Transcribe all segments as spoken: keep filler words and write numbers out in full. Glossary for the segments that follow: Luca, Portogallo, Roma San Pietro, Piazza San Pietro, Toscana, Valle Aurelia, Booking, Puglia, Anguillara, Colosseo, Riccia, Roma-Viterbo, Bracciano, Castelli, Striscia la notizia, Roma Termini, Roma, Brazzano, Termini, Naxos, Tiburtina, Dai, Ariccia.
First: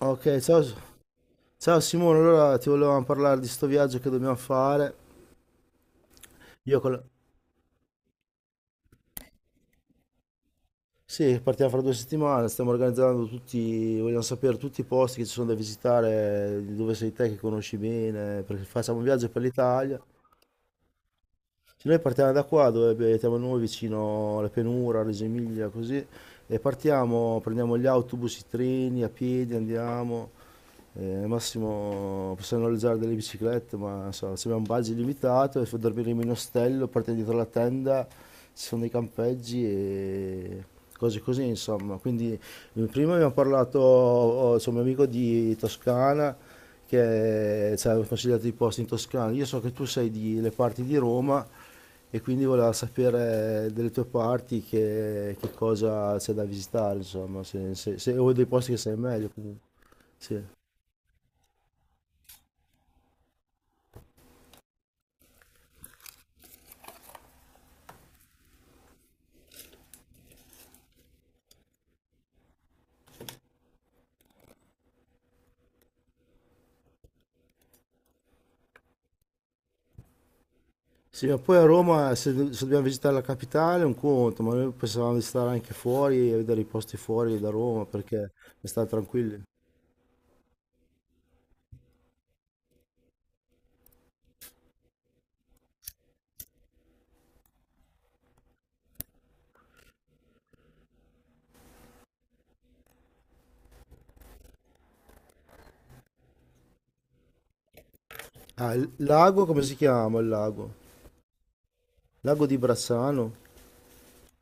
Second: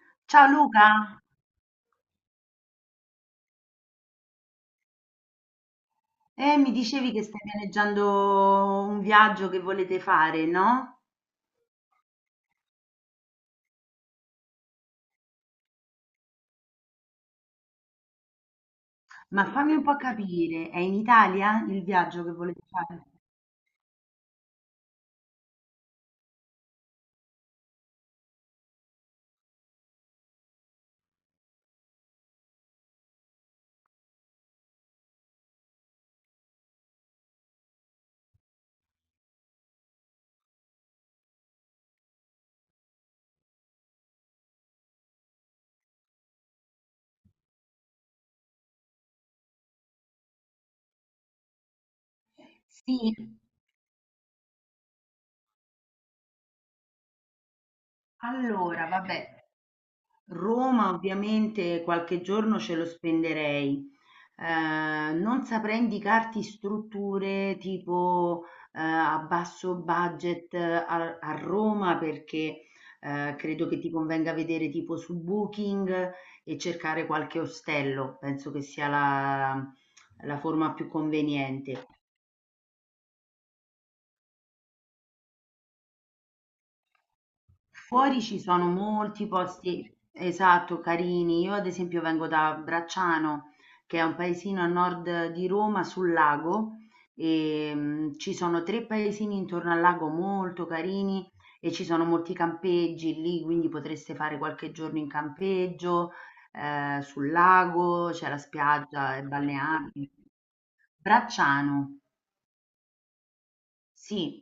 Ok, Ciao ciao. S- Luca, Ciao Simone, allora ti volevamo parlare di sto viaggio che dobbiamo fare. eh, mi Io con la- dicevi che stai pianeggiando un viaggio che volete fare, no? Sì, partiamo fra due settimane, stiamo organizzando tutti, vogliamo sapere tutti i posti che ci sono da visitare, di dove sei te che conosci bene, perché facciamo un viaggio per Ma fammi un po' l'Italia. capire, è in Italia il Se noi viaggio partiamo che da volete qua, dove fare? abitiamo noi, vicino alla pianura, Reggio Emilia, così, e partiamo, prendiamo gli autobus, i treni, a piedi andiamo, eh, al massimo possiamo noleggiare delle biciclette, ma non so, se abbiamo un budget limitato, e dormiremo in ostello, partiamo dietro la tenda, ci sono dei campeggi e cose così, insomma. Quindi eh, prima abbiamo parlato, ho- ho- c'è un mio amico di Toscana, che ci consigliato i posti in Toscana. Io so che tu sei delle parti di Roma e quindi volevo Sì, sapere delle tue parti che, che cosa c'è da visitare, insomma, se, se, se- o dei posti che allora, sai meglio vabbè. comunque. Sì. Roma ovviamente qualche giorno ce lo spenderei. Eh, non saprei indicarti strutture tipo eh, a basso budget eh, a, a Roma perché eh, credo che ti convenga vedere tipo su Booking e cercare qualche ostello, penso che sia la la forma più Sì, ma poi a conveniente. Roma se, se dobbiamo visitare la capitale è un conto, ma noi pensavamo di stare anche fuori e vedere i posti fuori da Roma Fuori perché ci sono per stare molti tranquilli. posti, esatto, carini. Io ad esempio vengo da Bracciano, che è un paesino a nord di Roma sul lago, e mm, ci sono tre paesini intorno al lago molto carini e ci sono molti campeggi lì, quindi potreste fare qualche giorno in campeggio, eh, sul lago, c'è la Ah, il spiaggia, è lago, come si balneabile. chiama il lago? Bracciano. Lago di Bracciano? Sì,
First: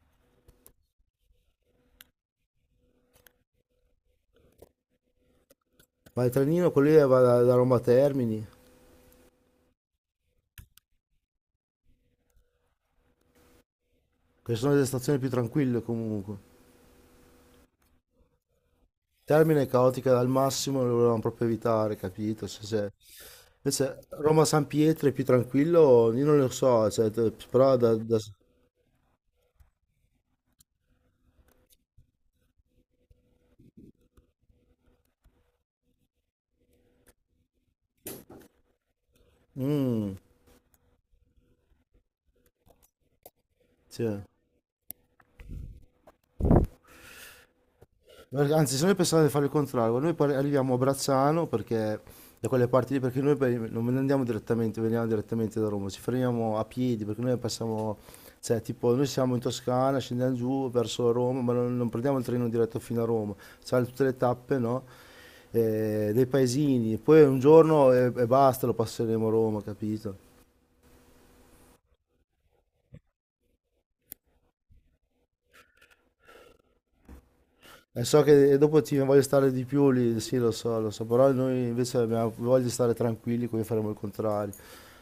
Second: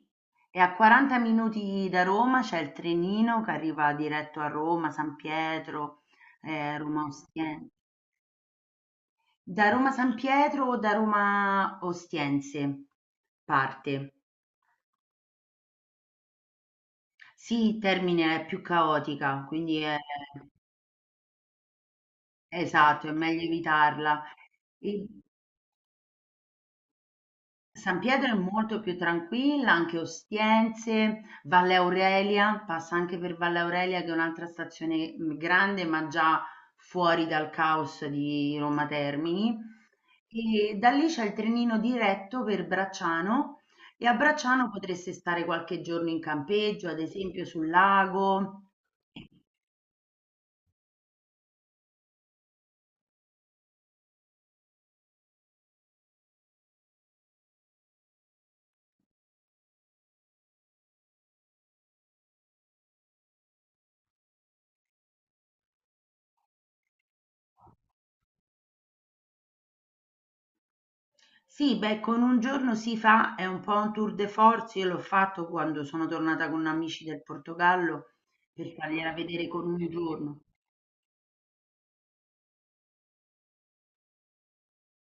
e a quaranta minuti da Roma c'è il trenino che arriva diretto a Roma, San Pietro, Ma il trenino eh, quello lì Roma va da, da Ostiense. Roma a Termini. Da Roma San Pietro o da Roma Ostiense parte. Queste sono delle stazioni più tranquille comunque. Sì, Termine è più caotica, Termine quindi è caotica al massimo lo volevamo proprio evitare, capito? Se- se- esatto, è meglio Invece evitarla. Roma-San E- Pietro è più tranquillo, io non lo so, cioè, t- però da... San da... Pietro è molto più tranquilla, anche Ostiense, Valle Aurelia, passa anche per Valle Aurelia che è un'altra stazione mh, grande, ma già fuori dal caos di Roma Termini. Mm, E da lì c'è il trenino diretto per Bracciano e a sì. Bracciano potreste stare qualche giorno in campeggio, ad esempio sul lago. Anzi, se noi pensavamo e di fare il contrario, noi poi arriviamo a Brazzano perché da quelle parti lì, perché noi poi non andiamo direttamente, veniamo direttamente da Roma, ci fermiamo a piedi perché noi passiamo, cioè tipo noi siamo in Toscana, scendiamo giù verso Roma, ma non, non prendiamo il treno diretto fino a Roma, c'è tutte le tappe, no? Eh, dei paesini, poi un giorno e, e basta, lo passeremo a Roma, capito? Sì, beh, con un giorno si fa, è un po' un tour de force. Io l'ho fatto quando sono tornata con amici del E Portogallo so che per dopo ti fargliela voglio vedere stare di con un più lì, sì, giorno. lo so, lo so, però noi invece abbiamo voglia di stare tranquilli, quindi faremo il contrario.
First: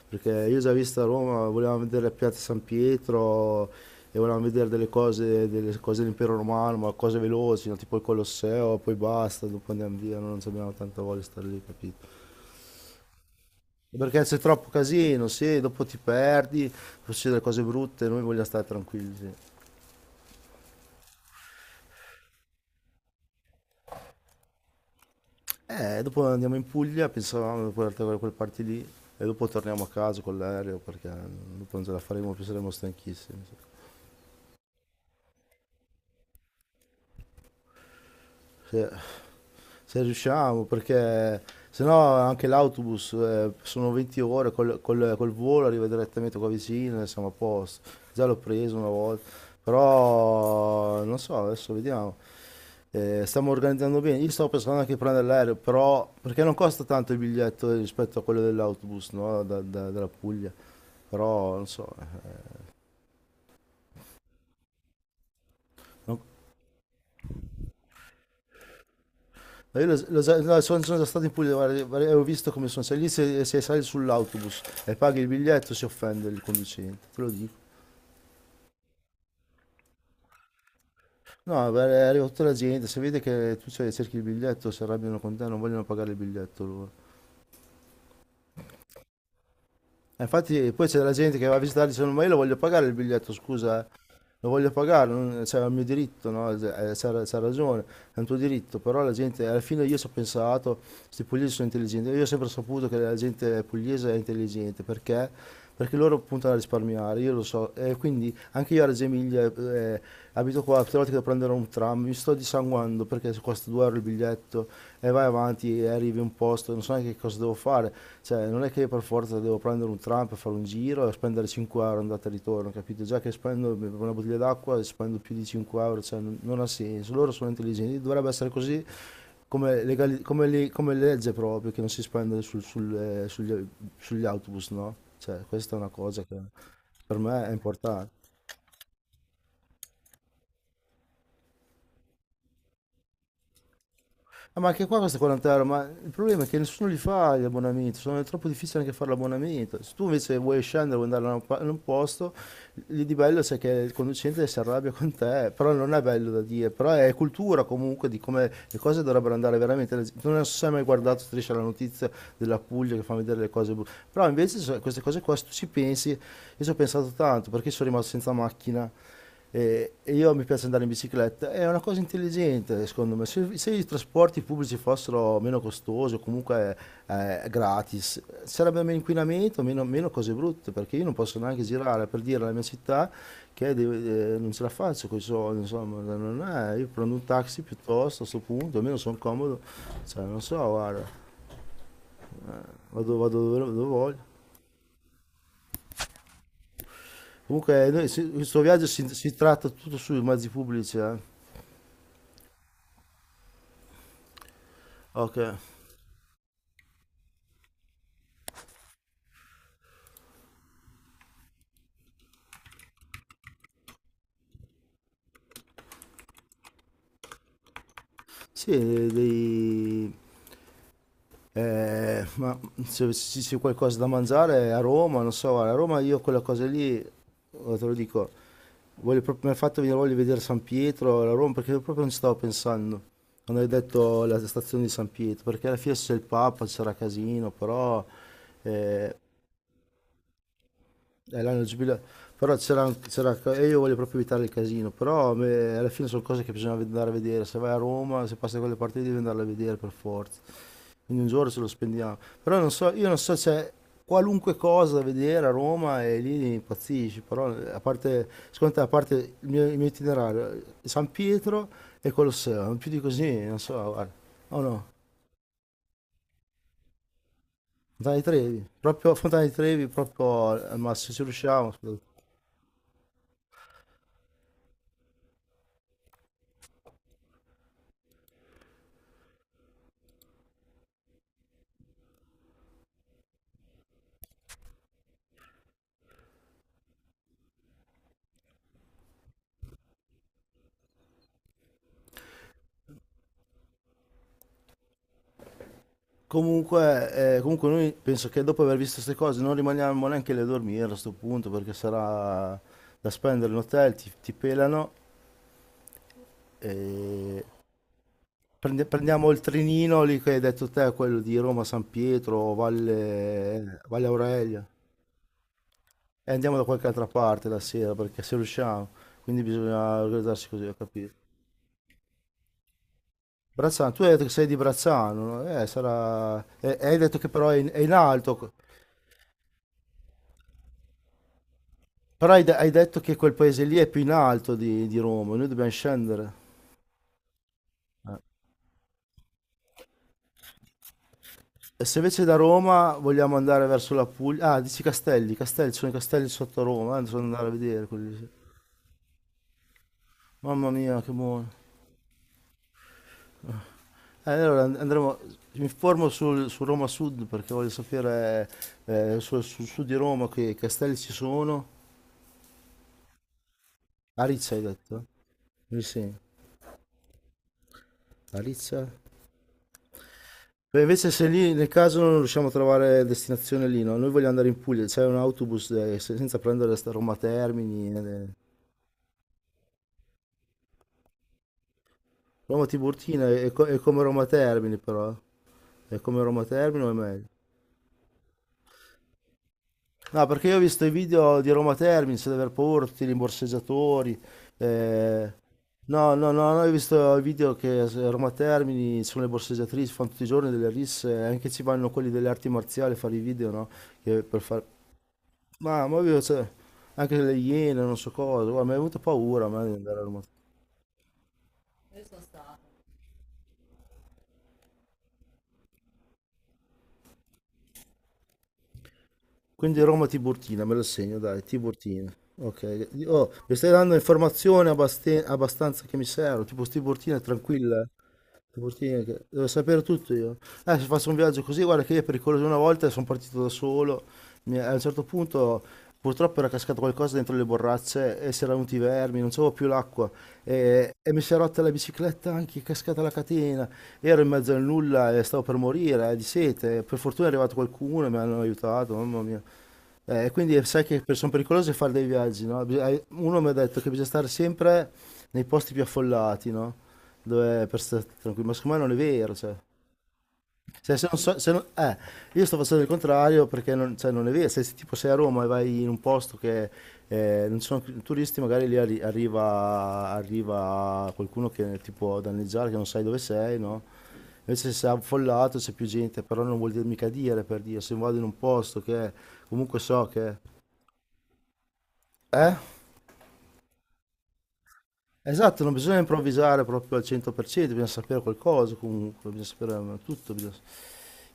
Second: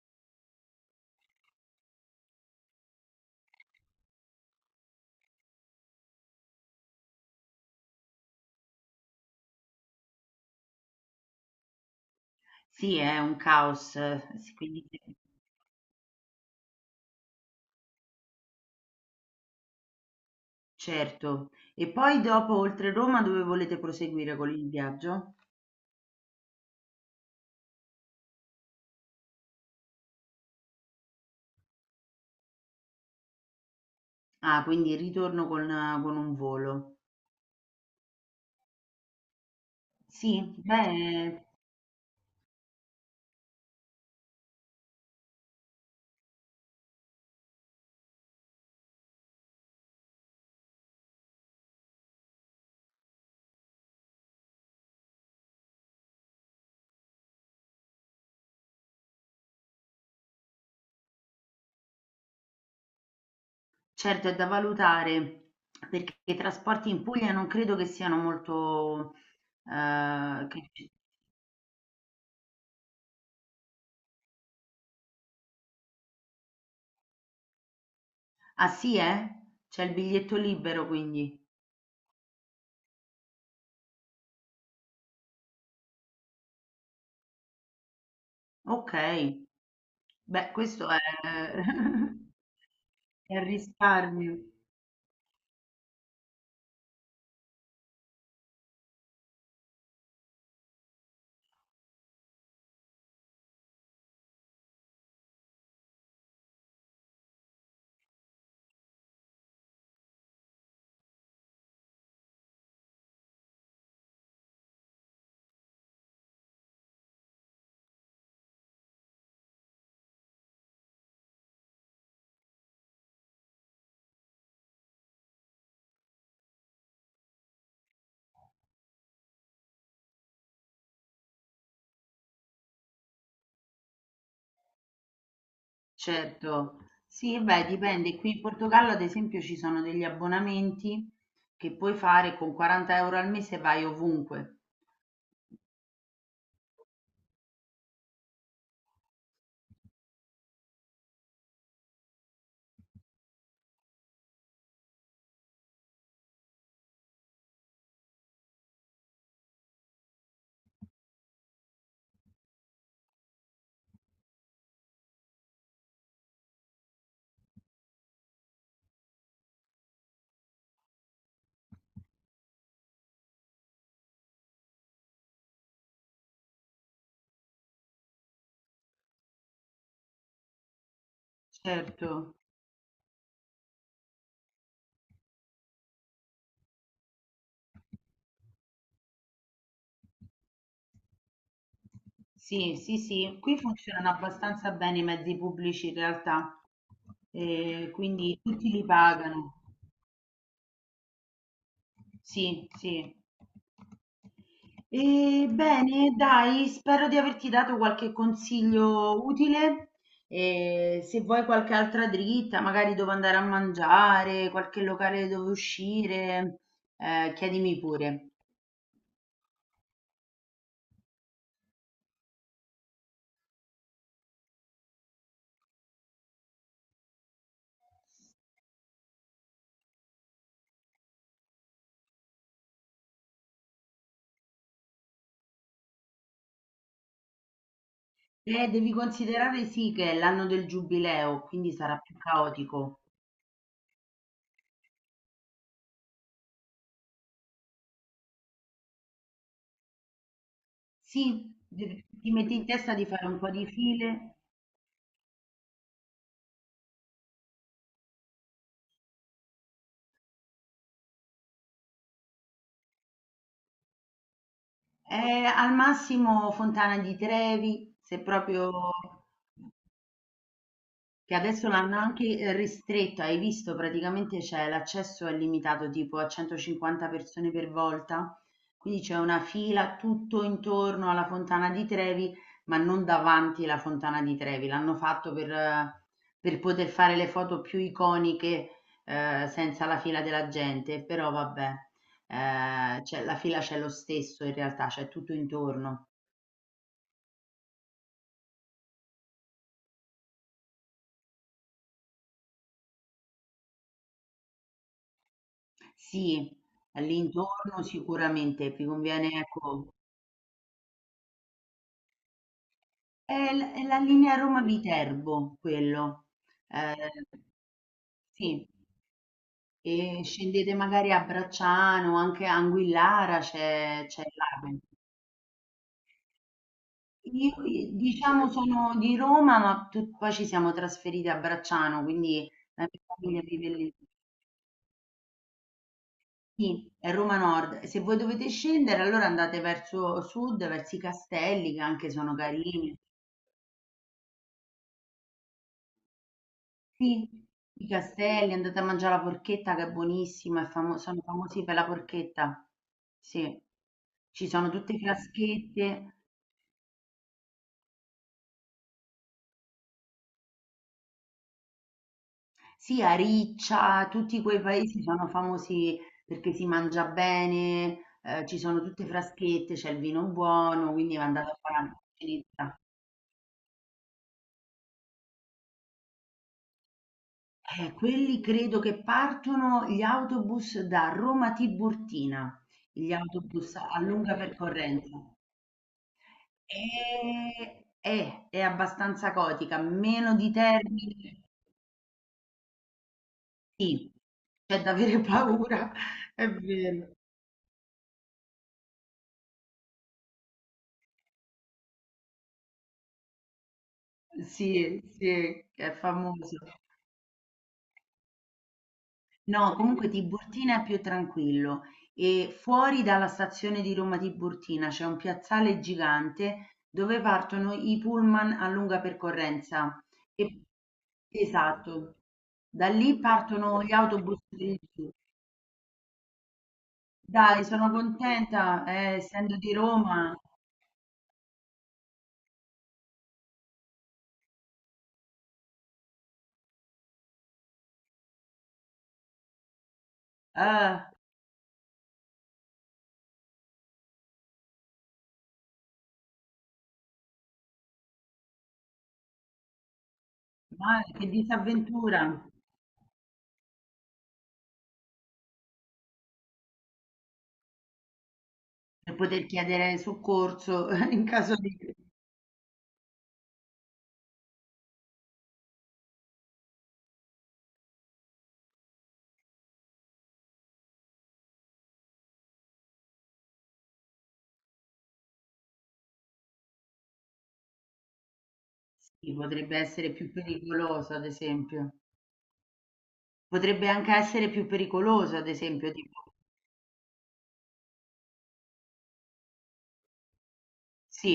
Perché io ho già visto a Roma, volevamo vedere la Piazza San Pietro e volevamo vedere delle cose, delle cose dell'impero romano, ma cose veloci, no? Tipo il Colosseo, poi basta, dopo andiamo via, no? Non abbiamo tanta voglia di stare lì, capito? Sì, è un caos, Perché eh, c'è sì, troppo quindi casino, sì, dopo ti perdi, succedono cose brutte, noi vogliamo stare tranquilli, sì. certo. E poi dopo, oltre Roma, dove volete proseguire con il viaggio? Eh, dopo andiamo in Puglia, pensavamo di portare da quelle parti lì e dopo torniamo a casa con l'aereo perché dopo non ce la faremo più, saremo stanchissimi. Sì. Ah, quindi il ritorno con, con, un volo. Se, se Sì, riusciamo, beh, perché se no anche l'autobus eh, sono 20 ore, col, col- col volo arriva direttamente qua vicino e siamo a posto. Già l'ho preso una volta, però non so, adesso vediamo. Eh, stiamo organizzando bene. Io stavo pensando anche di prendere l'aereo, però perché non costa tanto il biglietto rispetto a quello dell'autobus, no? Da- da- dalla Puglia. Però non so, eh, certo è da valutare perché non- i trasporti in Puglia non credo che siano molto, Ma io lo- lo sa- eh, no, che sono, sono già stato in Puglia, guarda, guarda, ho visto come sono. Se lì se, se sali sull'autobus e paghi il biglietto si offende il conducente, te lo dico. Ah sì, eh? C'è il biglietto libero quindi. No, beh, arriva tutta la gente, se vede che tu ce- cerchi il biglietto si arrabbiano con te, non vogliono pagare il biglietto loro. Okay. Eh, Beh, Infatti poi questo è c'è della gente che va a visitare e dice ma io lo voglio pagare il biglietto, è il scusa, eh. risparmio. Lo voglio pagare, non- cioè, è il mio diritto, no? Eh, C'ha c'ha ragione, è un tuo diritto, però la gente, alla fine io ci ho pensato, questi pugliesi sono intelligenti, io ho sempre saputo che la gente pugliese è intelligente, perché? Perché loro puntano a risparmiare, io lo so, e quindi anche io a Reggio Emilia eh, abito qua, tutte le volte che devo prendere un un tram, mi sto dissanguando perché costa due euro il biglietto e vai avanti e arrivi a un posto, non so neanche cosa devo fare, cioè non è che per forza devo prendere un tram per fare un giro e spendere cinque euro andata e ritorno, capito? Già che spendo per una bottiglia d'acqua spendo più di cinque euro, cioè non, non ha senso, loro sono intelligenti, dovrebbe essere così come, legali- come, le- come legge proprio che non si spende sul- sul, eh, sugli, sugli autobus, no? Cioè questa è una cosa che Certo. per Sì, me è beh, importante. dipende. Qui in Portogallo, ad esempio, ci sono degli abbonamenti che puoi fare con quaranta euro € al mese e vai ovunque. Ah, ma anche qua costa quaranta euro, ma il problema è che nessuno li fa gli abbonamenti, sono è troppo difficile anche fare l'abbonamento. Se tu invece vuoi scendere, vuoi andare da un pa- in un posto, lì di bello c'è che il conducente si arrabbia con te, però non è bello da dire, però è cultura comunque di come le cose dovrebbero andare veramente. La- Non so se hai mai guardato Striscia la notizia della Puglia che fa vedere le cose brutte, però invece so- queste cose qua, se tu ci pensi, io ci ho pensato tanto perché sono rimasto senza macchina. E e io mi piace andare in bicicletta, è una cosa intelligente secondo me. Se, se i trasporti pubblici fossero meno costosi o comunque eh, gratis, sarebbe meno inquinamento, meno, meno cose brutte, perché io non posso neanche girare per Certo. dire alla mia città che deve- eh, non ce la faccio con i soldi, insomma, non è, io prendo un taxi piuttosto a sto punto, almeno sono comodo, cioè, non so, guarda, Sì, sì, vado, sì. vado Qui dove, dove funzionano voglio. abbastanza bene i mezzi pubblici in realtà. Comunque, Ehm, noi- se- quindi questo tutti li viaggio si, si pagano. tratta tutto sui mezzi pubblici, eh. Sì, sì. Ok. E bene, dai, spero di averti dato qualche consiglio utile. E se vuoi qualche altra dritta, magari dove andare a mangiare, qualche locale dove uscire, eh, chiedimi pure. Sì, dei, eh, ma se, se c'è qualcosa da mangiare a Roma, non so, guarda, a Roma io quella cosa lì, oh, te lo dico, voglio proprio, mi ha fatto venire voglia di vedere San Pietro, la Roma, perché proprio non ci stavo pensando, quando hai detto la stazione di San Pietro, perché alla fine c'è il Papa, c'era casino, però Eh, devi considerare sì che è l'anno del giubileo, è l'anno del quindi sarà giubileo, più però c'era, caotico. c'era, e io voglio proprio evitare il casino, però a me- alla fine sono cose che bisogna andare a vedere, se vai a Roma, se passi da quelle parti lì, devi andarle a vedere per forza. Quindi un giorno Sì, ce lo de- spendiamo. ti metti Però in non so, testa di io non fare so, un po' di c'è file. qualunque cosa da vedere a Roma e lì impazzisci, però a parte, secondo te, a parte il mio, il mio itinerario, San Pietro e Colosseo, non più di così, non so, guarda. Oh no, Eh, al massimo Fontana di Trevi, Fontana se di Trevi, proprio proprio Fontana di Trevi, proprio al massimo, ci che adesso riusciamo. l'hanno anche eh, ristretto, hai visto praticamente c'è l'accesso è limitato tipo a centocinquanta persone per volta, quindi c'è una fila tutto intorno alla Fontana di Trevi, ma non davanti alla Fontana di Trevi, l'hanno fatto per, eh, per poter fare le foto più iconiche eh, senza la fila della gente, però vabbè, eh, c'è- la fila c'è lo stesso in realtà, c'è tutto intorno. Comunque, eh, comunque noi penso che dopo aver visto queste cose non rimaniamo neanche lì a dormire a questo punto perché sarà da spendere in hotel, ti, ti pelano Sì, e all'intorno sicuramente Prendi- vi conviene, prendiamo il ecco. trinino lì che hai detto te, quello di Roma, San Pietro, È l Valle, è la Valle linea Aurelia, Roma-Viterbo quello. e andiamo da qualche Ehm, altra parte la sera perché se sì. riusciamo, quindi bisogna E organizzarsi così, scendete ho magari capito. a Bracciano, anche a Anguillara Brazzano, tu c'è hai c'è detto che sei di l'Ape. Brazzano, no? Eh, sarà... e- e hai detto che però è Io, in, è in i diciamo alto, sono di Roma, ma tu poi ci siamo trasferiti a Bracciano, però hai, quindi de- hai la detto mia che quel famiglia paese vive lì è lì. più in alto di, di Roma, noi dobbiamo scendere. Sì, è Roma Nord. Se voi dovete scendere, allora andate verso sud, verso i castelli, che E se anche invece da sono Roma carini. vogliamo andare verso la Puglia, ah, dici Castelli, Castelli, ci sono i castelli sotto Roma, eh, bisogna Sì, andare a vedere i quelli lì. castelli, andate a mangiare la porchetta che è buonissima, è Mamma famo- mia, che sono buono. famosi per la porchetta. Sì, Eh, ci Allora sono and- tutte andremo, mi informo fiaschette, sul- su Roma Sud perché voglio sapere eh, sul sul sud di Roma che castelli ci sono. sì, a Riccia, tutti Ariccia hai quei paesi detto? sono Mi famosi sembra. perché si mangia bene, eh, ci Ariccia? sono tutte fraschette, c'è il vino Beh, buono, invece quindi se andate lì a nel fare una caso non riusciamo a porchetta. trovare destinazione lì, no? Noi vogliamo andare in Puglia, c'è un autobus eh, se- senza prendere sta Roma Termini. Eh, eh. eh. quelli credo che partono gli autobus da Roma a Tiburtina, Roma gli Tiburtina è, co- autobus è a come Roma lunga Termini percorrenza. però. È come Roma Termini o è meglio? Ehm, è, è abbastanza gotica, No, meno perché di io ho visto i video Termini, di Roma Termini, di aver paura, tutti i sì, rimborseggiatori. c'è da avere eh, paura, No, no, è no, no, ho vero. visto i video che a Roma Termini sono le borseggiatrici, fanno tutti i giorni delle risse, anche ci vanno quelli delle arti marziali a fare i video, no? Che per fare... Sì, sì, Ma, è ma io, cioè, famoso. anche le iene, non so cosa, guarda, mi è venuta paura a me di No, andare a comunque Roma. Tiburtina è più tranquillo e fuori dalla stazione di Roma Tiburtina c'è un piazzale gigante dove partono i pullman a lunga Quindi percorrenza. Roma E- Tiburtina, me lo segno, dai, Tiburtina. esatto, Ok, da lì oh, mi stai partono gli dando autobus informazioni del abbast- abbastanza che mi servono, tipo Tiburtina è Dai, tranquilla. sono Eh? contenta, Portini, eh, che- devo essendo di sapere tutto io. Roma, Eh, se faccio un viaggio così, guarda che io è pericoloso una volta sono partito da solo. Mi- a un certo punto purtroppo era cascato qualcosa dentro le borracce e si erano venuti i vermi, non c'avevo più l'acqua e, eh, e mi si è rotta la bicicletta anche, è cascata la catena. Ero in mezzo al nulla e stavo per morire eh, di sete. Per fortuna è arrivato qualcuno e mi hanno aiutato, mamma mia. Eh, quindi sai che ma per- che sono pericolose fare dei disavventura viaggi, no? Bis- hai- Uno mi ha detto che bisogna stare sempre nei posti più affollati, no? Dove per stare tranquilli, ma secondo me non è per vero, poter cioè. chiedere soccorso Se, se non in so- se caso non- di. Eh, io sto facendo il contrario perché non, cioè, non è vero. Se, se tipo sei a Roma e vai in un posto che eh, non ci sono turisti, magari lì arri- arriva, arriva qualcuno che ti può danneggiare, che non sai dove sei, no? Invece se è affollato c'è più gente, però non vuol dire mica dire per dire, se vado in un posto che Sì, comunque potrebbe so essere più che pericoloso, ad esempio. eh? Potrebbe anche essere più pericoloso, ad Esatto, non esempio. bisogna Tipo. improvvisare proprio al cento per cento, bisogna sapere qualcosa comunque, bisogna sapere eh, tutto. bisogna-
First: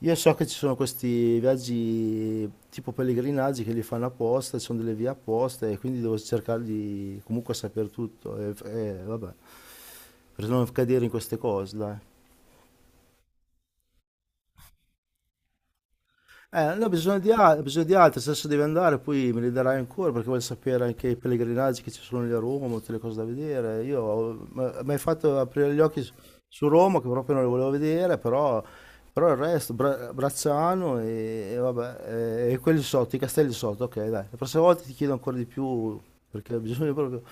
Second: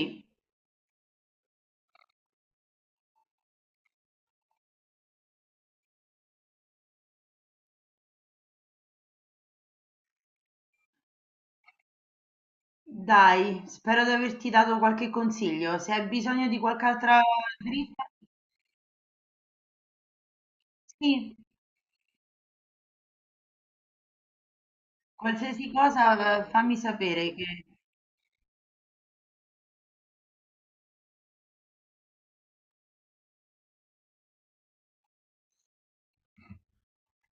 Io so che ci sono questi viaggi tipo pellegrinaggi che li fanno apposta, ci sono delle vie apposta e quindi devo cercare di comunque sapere tutto e, e vabbè, per non cadere in queste cose, dai. dai, spero di averti dato qualche consiglio. Se hai bisogno di Eh, ne qualche ho bisogno altra di, al- ho bisogno di dritta, altri, se adesso devi andare poi me li darai ancora perché voglio sapere anche i sì, pellegrinaggi che ci sono lì a Roma, tutte le cose da vedere. Io ho- m- mi hai fatto qualsiasi aprire gli occhi su, cosa, eh, su fammi Roma che proprio sapere non le che volevo vedere, però, però il resto, Bra- Bracciano e, e vabbè, e, e quelli sotto, i castelli sotto, ok dai, la prossima volta ti chiedo ancora di più perché ho bisogno proprio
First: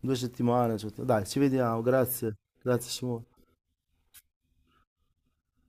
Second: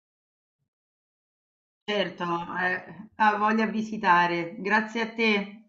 due settimane, cioè, dai, ci vediamo, Certo, grazie, grazie eh, ha Simone. voglia a visitare. Grazie a te.